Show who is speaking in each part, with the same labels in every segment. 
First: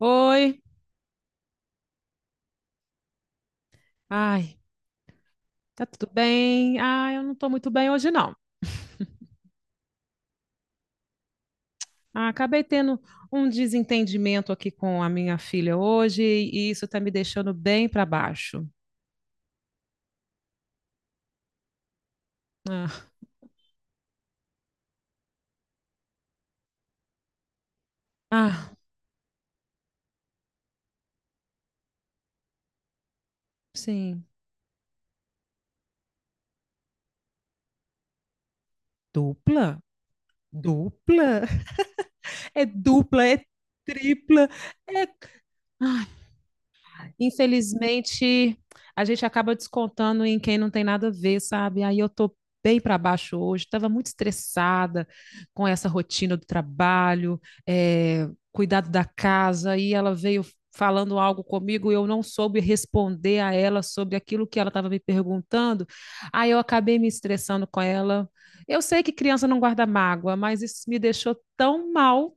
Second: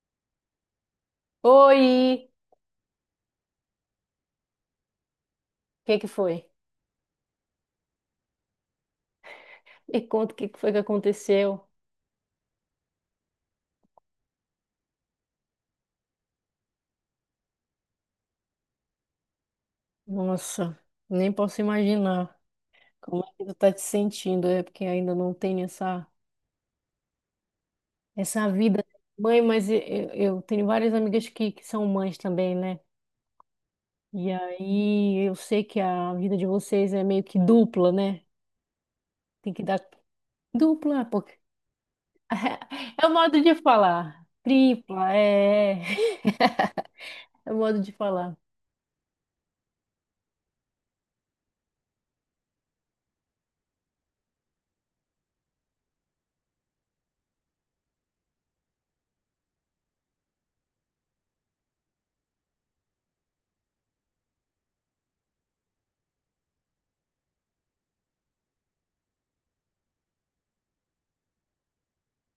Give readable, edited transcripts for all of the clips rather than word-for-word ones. Speaker 1: Oi,
Speaker 2: Oi!
Speaker 1: ai,
Speaker 2: O
Speaker 1: tá
Speaker 2: que
Speaker 1: tudo
Speaker 2: que foi?
Speaker 1: bem? Ah, eu não tô muito bem hoje, não.
Speaker 2: Me conta o que que foi que aconteceu.
Speaker 1: Ah, acabei tendo um desentendimento aqui com a minha filha hoje e isso tá me deixando bem para baixo.
Speaker 2: Nossa, nem posso imaginar
Speaker 1: Ah,
Speaker 2: como é que tu tá te sentindo, é porque ainda não tenho essa, essa
Speaker 1: ah,
Speaker 2: vida de mãe, mas eu tenho várias amigas que são mães também, né?
Speaker 1: sim.
Speaker 2: E aí eu sei que a vida de vocês é meio que dupla, né? Tem que
Speaker 1: Dupla?
Speaker 2: dar dupla, porque
Speaker 1: Dupla? É
Speaker 2: é o
Speaker 1: dupla,
Speaker 2: modo
Speaker 1: é
Speaker 2: de falar.
Speaker 1: tripla, é...
Speaker 2: Tripla, é,
Speaker 1: Ai,
Speaker 2: é o modo de falar.
Speaker 1: infelizmente, a gente acaba descontando em quem não tem nada a ver, sabe? Aí eu tô bem para baixo hoje, estava muito estressada com essa rotina do trabalho, eh, cuidado da casa, e ela veio falando algo comigo e eu não soube responder a ela sobre aquilo que ela estava me perguntando, aí eu acabei me estressando com ela. Eu sei que criança não guarda mágoa, mas isso me deixou tão mal.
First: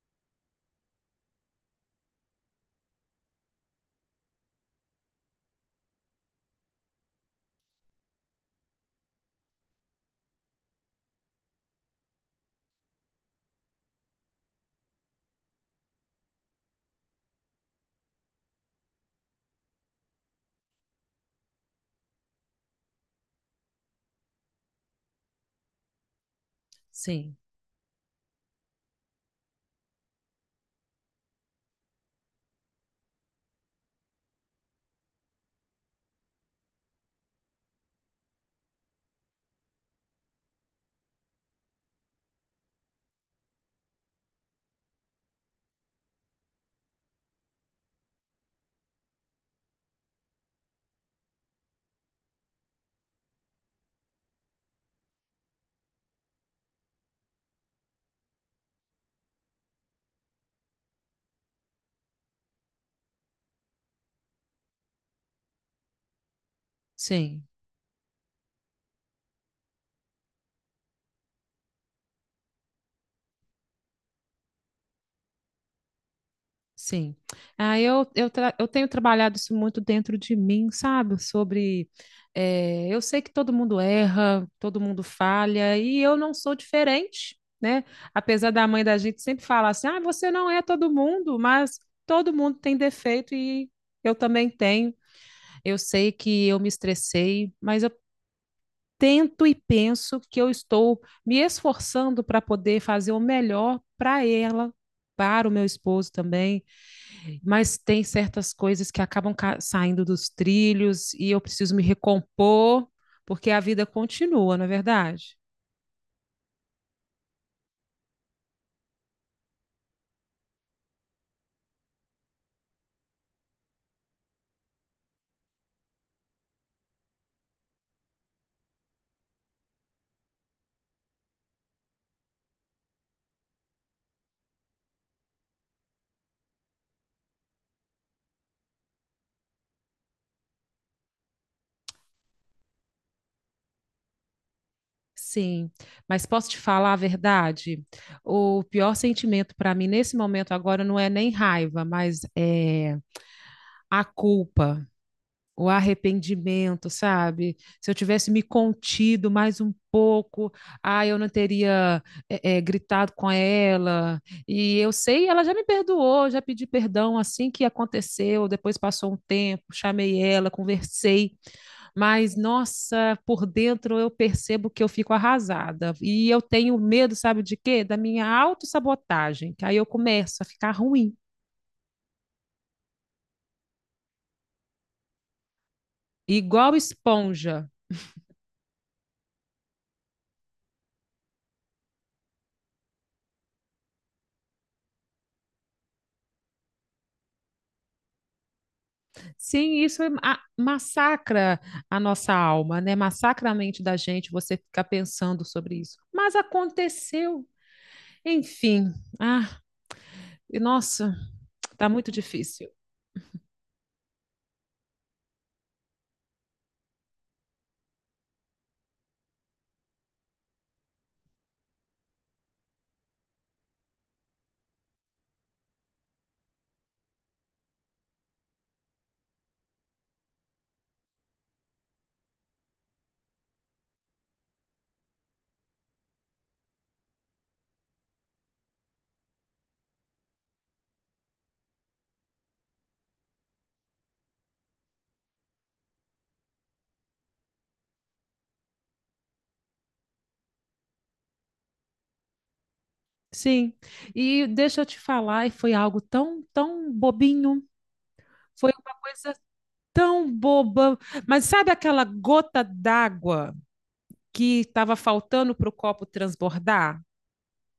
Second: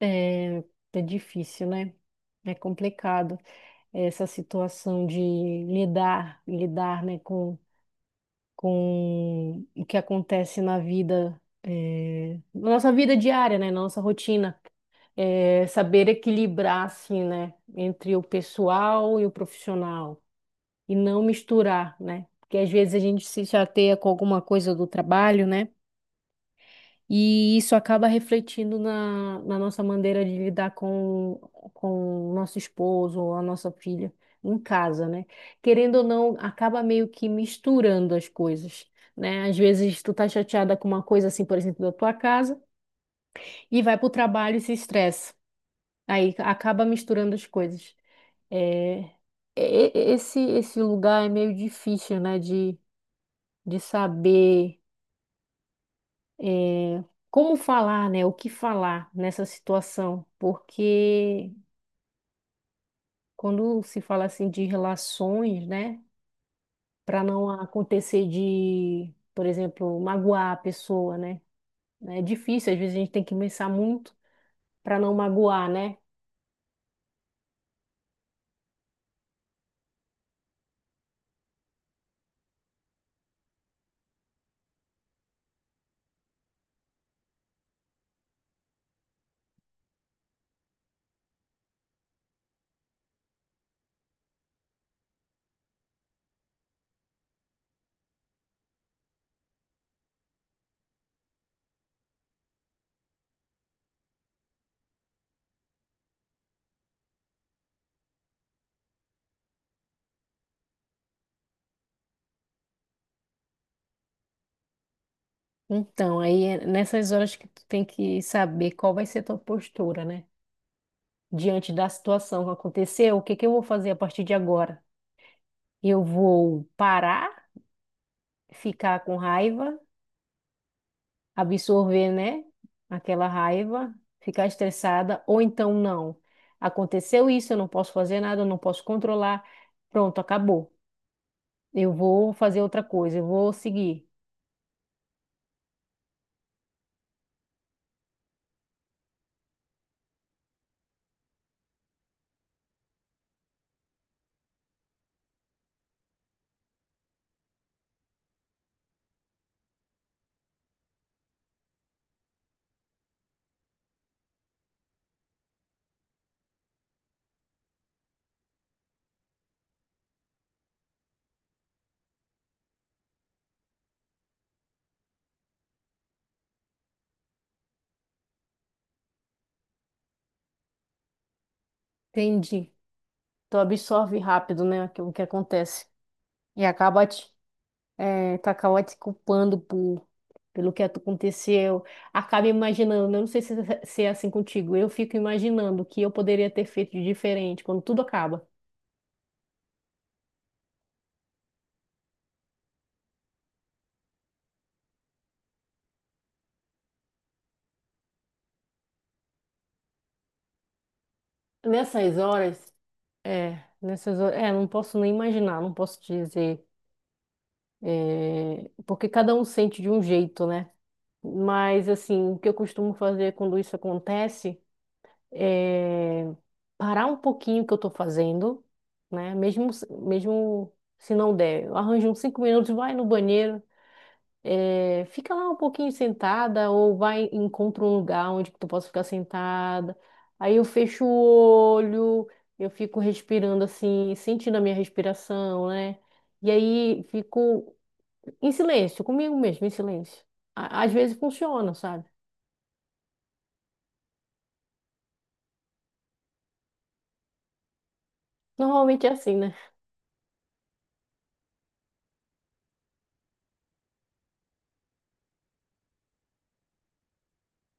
Speaker 2: É, é difícil, né? É complicado. Essa situação de lidar, né, com o que acontece na vida, na nossa vida diária, né, na nossa rotina. Saber equilibrar, assim, né, entre o pessoal e o profissional e não misturar, né, porque às vezes a gente se chateia com alguma coisa do trabalho, né,
Speaker 1: Sim.
Speaker 2: e isso acaba refletindo na nossa maneira de lidar com o nosso esposo ou a nossa filha em casa, né? Querendo ou não, acaba meio que misturando as coisas, né? Às vezes tu tá chateada com uma coisa assim, por exemplo, da tua casa, e vai pro trabalho e se estressa. Aí acaba misturando as coisas. É, esse lugar é meio difícil, né? De saber. É, como falar, né? O que falar nessa situação? Porque quando se fala assim de relações, né? Para
Speaker 1: Sim.
Speaker 2: não acontecer de, por exemplo, magoar a pessoa, né? É difícil, às vezes a gente tem que pensar muito para não magoar, né?
Speaker 1: Sim. Ah, eu tenho trabalhado isso muito dentro de mim, sabe? Sobre. Eu sei que todo mundo erra, todo mundo falha, e eu não sou diferente, né? Apesar da mãe da gente sempre falar assim: ah, você não é todo mundo, mas todo mundo tem defeito e eu também tenho. Eu sei que eu me estressei, mas eu tento e penso que eu estou me esforçando para poder fazer o melhor para ela, para o meu esposo também, mas tem certas coisas que acabam saindo dos trilhos e eu preciso me recompor, porque a vida continua, não é verdade?
Speaker 2: Então, aí é nessas horas que tu tem que saber qual vai ser tua postura, né? Diante da situação que aconteceu, o que que eu vou fazer a partir de agora? Eu vou parar, ficar com raiva? Absorver, né? Aquela raiva, ficar estressada, ou então não. Aconteceu isso, eu não posso fazer nada, eu não posso controlar. Pronto, acabou. Eu vou fazer outra coisa, eu vou seguir.
Speaker 1: Sim, mas posso te falar a verdade? O pior sentimento para mim nesse momento agora não é nem raiva, mas é a culpa. O arrependimento, sabe? Se eu tivesse me contido mais um pouco, ah, eu não teria gritado com ela. E eu sei, ela já me perdoou, já pedi perdão assim que aconteceu. Depois passou um tempo, chamei ela, conversei. Mas, nossa, por dentro eu percebo que eu fico arrasada. E eu tenho medo, sabe de quê? Da minha autossabotagem, que aí eu começo a ficar ruim.
Speaker 2: Entendi. Tu absorve rápido, né, aquilo que acontece. E
Speaker 1: Igual
Speaker 2: acaba te,
Speaker 1: esponja.
Speaker 2: tu acaba te culpando por, pelo que aconteceu. Acaba imaginando, né? Eu não sei se, é, se é assim contigo, eu fico imaginando o que eu poderia ter feito de diferente quando tudo acaba.
Speaker 1: Sim, isso é massacra a nossa alma, né? Massacra a mente da gente você ficar pensando sobre isso. Mas aconteceu. Enfim, ah, e nossa, tá muito
Speaker 2: Nessas
Speaker 1: difícil.
Speaker 2: horas, é, nessas horas, é, não posso nem imaginar, não posso dizer, é, porque cada um sente de um jeito, né? Mas, assim, o que eu costumo fazer quando isso acontece é parar um pouquinho o que eu tô fazendo, né? Mesmo se não der, eu arranjo uns cinco minutos, vai no banheiro, é, fica lá um pouquinho sentada ou vai encontra um lugar onde tu possa ficar sentada. Aí eu fecho o olho, eu fico respirando assim, sentindo a minha respiração, né? E aí fico em silêncio, comigo mesmo, em silêncio. Às vezes funciona, sabe?
Speaker 1: Sim. E deixa eu te falar, e foi algo tão, tão bobinho. Foi uma
Speaker 2: Normalmente é assim,
Speaker 1: coisa
Speaker 2: né?
Speaker 1: tão boba. Mas sabe aquela gota d'água que estava faltando para o copo transbordar?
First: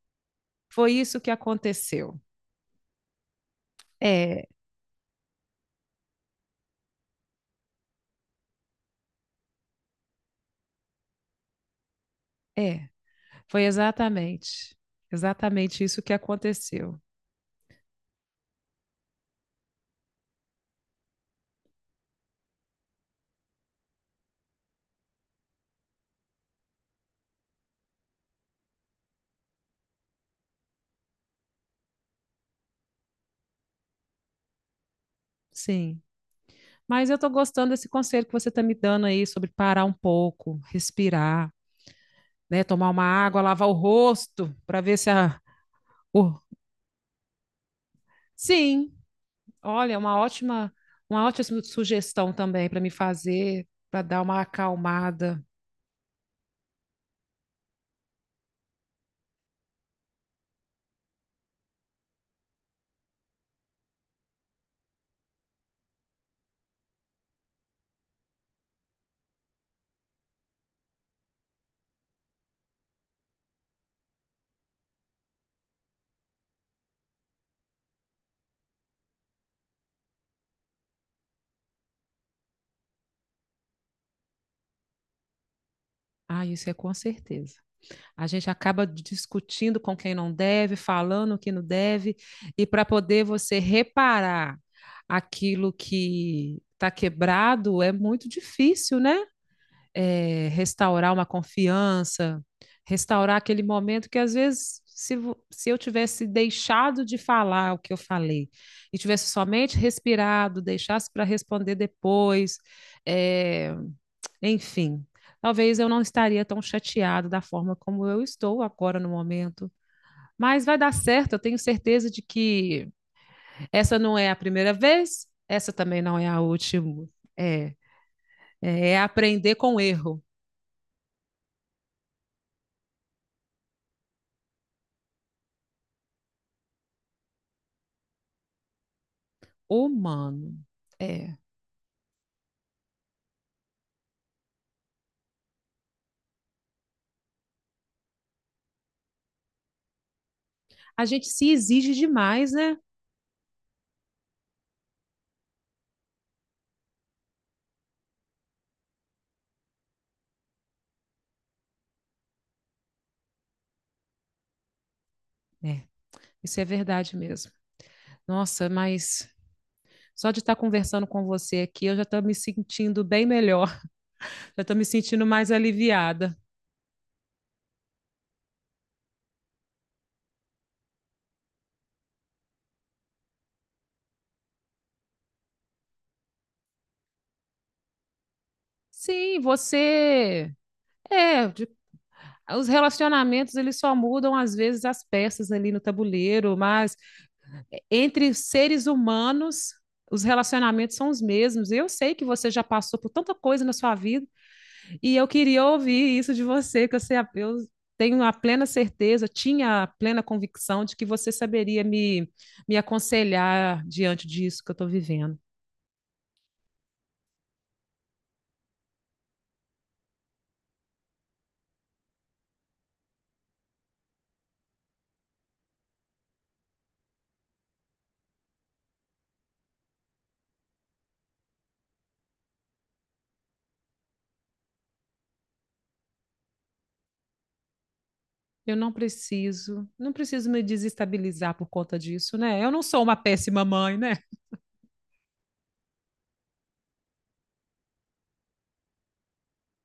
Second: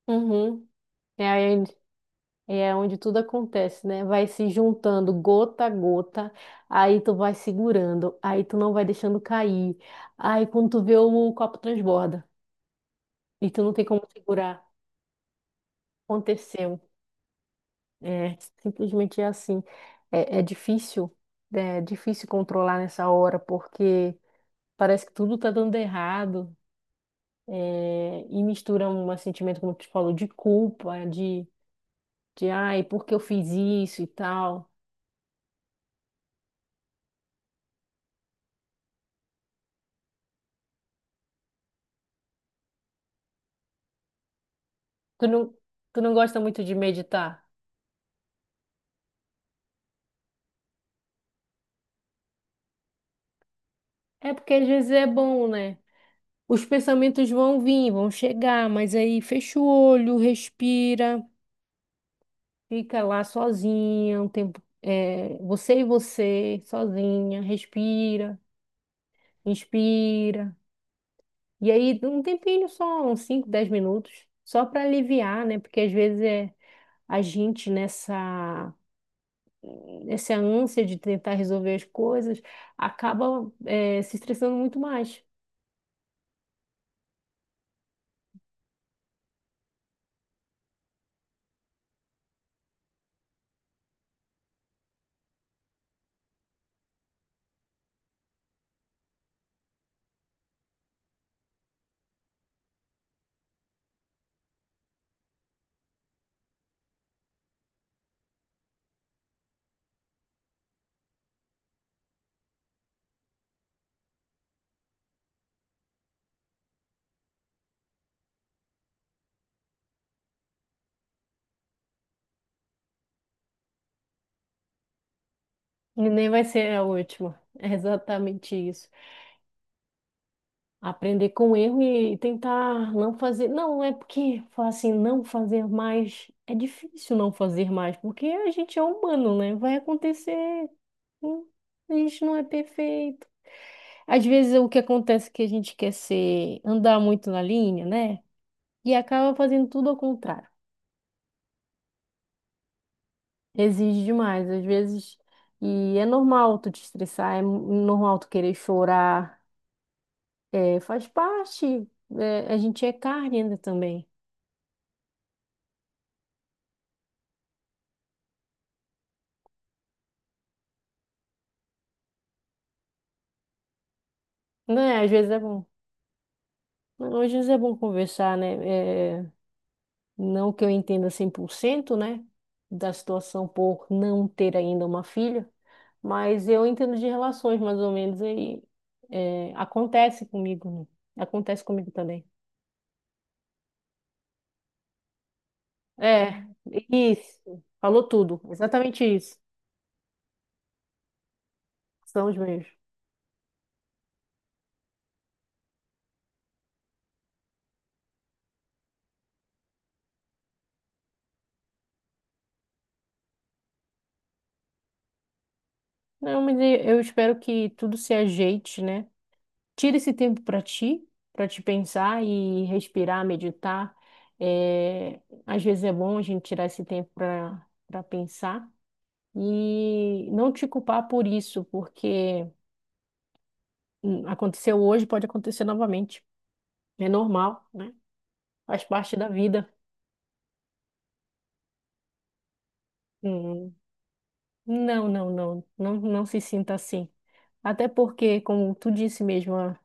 Speaker 2: Uhum.
Speaker 1: Foi isso que
Speaker 2: É, aí
Speaker 1: aconteceu.
Speaker 2: E é onde tudo acontece, né? Vai
Speaker 1: É,
Speaker 2: se juntando gota a gota, aí tu vai segurando, aí tu não vai deixando cair. Aí quando tu vê o copo transborda
Speaker 1: é,
Speaker 2: e tu
Speaker 1: foi
Speaker 2: não tem como segurar.
Speaker 1: exatamente, exatamente isso que
Speaker 2: Aconteceu.
Speaker 1: aconteceu.
Speaker 2: É, simplesmente é assim. É, é difícil controlar nessa hora, porque parece que tudo tá dando errado. É, e mistura um sentimento, como tu falou, de culpa, de ai, por que eu fiz isso e tal.
Speaker 1: Sim. Mas eu estou gostando desse conselho que você está me dando aí sobre parar um pouco, respirar, né? Tomar uma água, lavar o rosto para ver se
Speaker 2: Tu
Speaker 1: a.
Speaker 2: não, Tu não
Speaker 1: o-
Speaker 2: gosta muito de meditar?
Speaker 1: Sim, olha, uma ótima sugestão também para me fazer, para dar
Speaker 2: É
Speaker 1: uma
Speaker 2: porque às vezes é
Speaker 1: acalmada.
Speaker 2: bom, né? Os pensamentos vão vir, vão chegar, mas aí fecha o olho, respira, fica lá sozinha um tempo, é, você e você, sozinha, respira, inspira. E aí um tempinho só, uns 5 10 minutos, só para aliviar, né? Porque às vezes é a gente nessa ânsia de tentar resolver as coisas, acaba, é, se estressando muito mais.
Speaker 1: Ah, isso é com certeza. A gente acaba discutindo com quem não deve, falando o que não deve, e para poder você reparar aquilo que está quebrado é muito difícil, né? É, restaurar uma confiança, restaurar aquele momento que às vezes se eu tivesse deixado de falar o que eu falei e tivesse somente respirado, deixasse para responder depois, é, enfim, talvez eu não estaria tão chateado da forma como eu estou agora no momento. Mas vai dar certo, eu tenho certeza de que essa não é a primeira vez, essa também
Speaker 2: E
Speaker 1: não é
Speaker 2: nem
Speaker 1: a
Speaker 2: vai ser a
Speaker 1: última.
Speaker 2: última.
Speaker 1: É,
Speaker 2: É exatamente
Speaker 1: é
Speaker 2: isso.
Speaker 1: é aprender com o erro.
Speaker 2: Aprender com erro e tentar não fazer. Não, é porque falar assim, não fazer mais. É difícil não fazer mais, porque a gente é humano, né? Vai
Speaker 1: Ô, mano,
Speaker 2: acontecer.
Speaker 1: é.
Speaker 2: Hum, a gente não é perfeito. Às vezes o que acontece é que a gente quer ser, andar muito na linha, né? E acaba fazendo tudo ao contrário.
Speaker 1: A gente se exige demais, né?
Speaker 2: Exige demais, às vezes. E é normal tu te estressar, é normal tu querer chorar. É, faz parte. É, a gente é carne ainda também.
Speaker 1: É, isso é verdade mesmo. Nossa, mas só de estar conversando com você aqui, eu já estou me sentindo bem melhor, já estou me
Speaker 2: Né? Às
Speaker 1: sentindo
Speaker 2: vezes é
Speaker 1: mais
Speaker 2: bom.
Speaker 1: aliviada.
Speaker 2: Às vezes é bom conversar, né? É, não que eu entenda 100%, né? Da situação por não ter ainda uma filha, mas eu entendo de relações, mais ou menos, aí
Speaker 1: Sim,
Speaker 2: é, acontece
Speaker 1: você.
Speaker 2: comigo, né?
Speaker 1: É,
Speaker 2: Acontece comigo também.
Speaker 1: os relacionamentos eles só mudam às vezes as peças ali no
Speaker 2: É,
Speaker 1: tabuleiro, mas
Speaker 2: isso. Falou
Speaker 1: entre
Speaker 2: tudo.
Speaker 1: seres
Speaker 2: Exatamente isso.
Speaker 1: humanos, os relacionamentos são os mesmos. Eu sei que
Speaker 2: São os
Speaker 1: você já
Speaker 2: mesmos.
Speaker 1: passou por tanta coisa na sua vida. E eu queria ouvir isso de você, que eu, sei, eu tenho a plena certeza, tinha a plena convicção de que você saberia me, me aconselhar diante disso que eu estou vivendo.
Speaker 2: Não, mas eu espero que tudo se ajeite, né? Tira esse tempo para ti, para te pensar e respirar, meditar. É, às vezes é bom a gente tirar esse tempo para pensar e não te culpar por isso, porque aconteceu hoje, pode acontecer novamente. É normal, né?
Speaker 1: Eu
Speaker 2: Faz
Speaker 1: não
Speaker 2: parte da vida.
Speaker 1: preciso, não preciso me desestabilizar por conta disso, né? Eu não sou uma péssima
Speaker 2: Hum,
Speaker 1: mãe, né?
Speaker 2: não se sinta assim. Até porque, como tu disse mesmo,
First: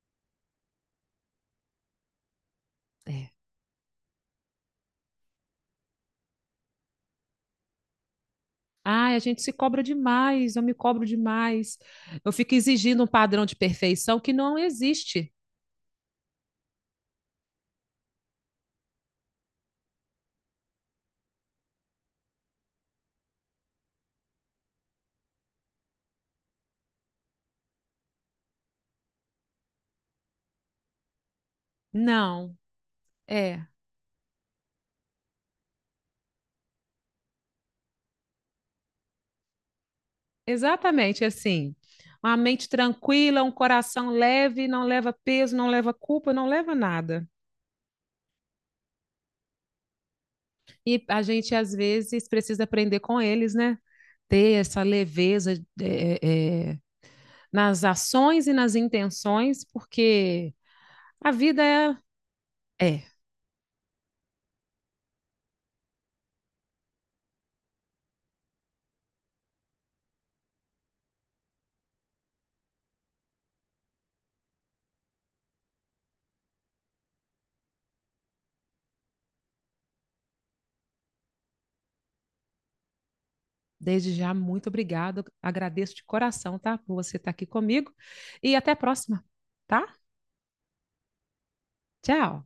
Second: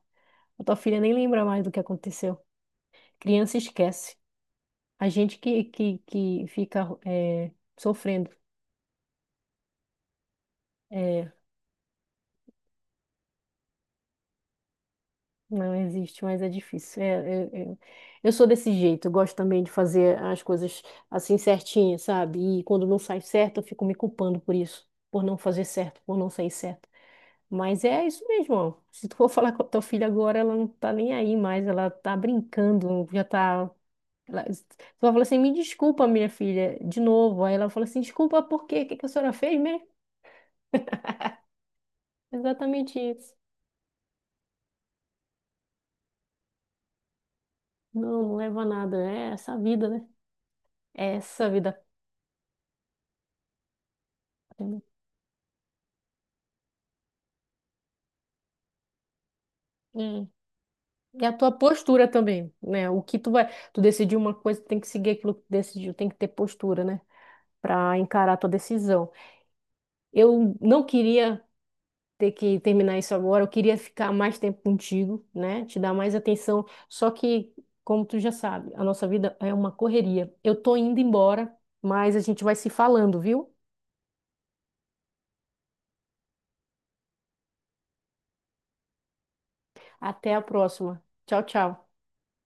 Speaker 2: a tua filha nem lembra mais do que aconteceu.
Speaker 1: É.
Speaker 2: Criança esquece. A gente que fica é, sofrendo.
Speaker 1: Ai, a gente se cobra demais, eu me cobro
Speaker 2: É,
Speaker 1: demais. Eu fico exigindo um padrão de perfeição que não existe.
Speaker 2: não existe, mas é difícil. É, é, é. Eu sou desse jeito, eu gosto também de fazer as coisas assim certinhas, sabe? E quando não sai certo, eu fico me culpando por isso, por não fazer certo, por não sair certo. Mas é isso mesmo, ó. Se tu for falar com a tua filha agora, ela não tá nem aí mais, ela tá
Speaker 1: Não,
Speaker 2: brincando, já
Speaker 1: é
Speaker 2: tá. Ela... Tu vai falar assim, me desculpa, minha filha, de novo. Aí ela fala assim, desculpa, por quê? O que que a senhora fez mesmo?
Speaker 1: exatamente assim. Uma mente
Speaker 2: Exatamente isso.
Speaker 1: tranquila, um coração leve, não leva peso, não leva culpa, não leva nada.
Speaker 2: Não, não leva a nada. É essa vida, né?
Speaker 1: E
Speaker 2: É
Speaker 1: a
Speaker 2: essa
Speaker 1: gente, às
Speaker 2: vida.
Speaker 1: vezes, precisa aprender com eles, né? Ter essa leveza, é, é, é, nas ações e nas intenções,
Speaker 2: É.
Speaker 1: porque.
Speaker 2: E
Speaker 1: A
Speaker 2: a tua
Speaker 1: vida é.
Speaker 2: postura também, né? O
Speaker 1: É.
Speaker 2: que tu vai. Tu decidiu uma coisa, tu tem que seguir aquilo que tu decidiu, tem que ter postura, né? Pra encarar a tua decisão. Eu não queria ter que terminar isso agora, eu queria ficar mais tempo contigo, né? Te dar mais atenção. Só que, como tu já sabe, a nossa vida é uma correria. Eu tô indo embora, mas a gente vai se falando, viu?
Speaker 1: Desde já, muito obrigado. Agradeço de coração, tá? Por você estar aqui comigo. E até a próxima, tá?
Speaker 2: Até a próxima. Tchau, tchau.
Speaker 1: Tchau.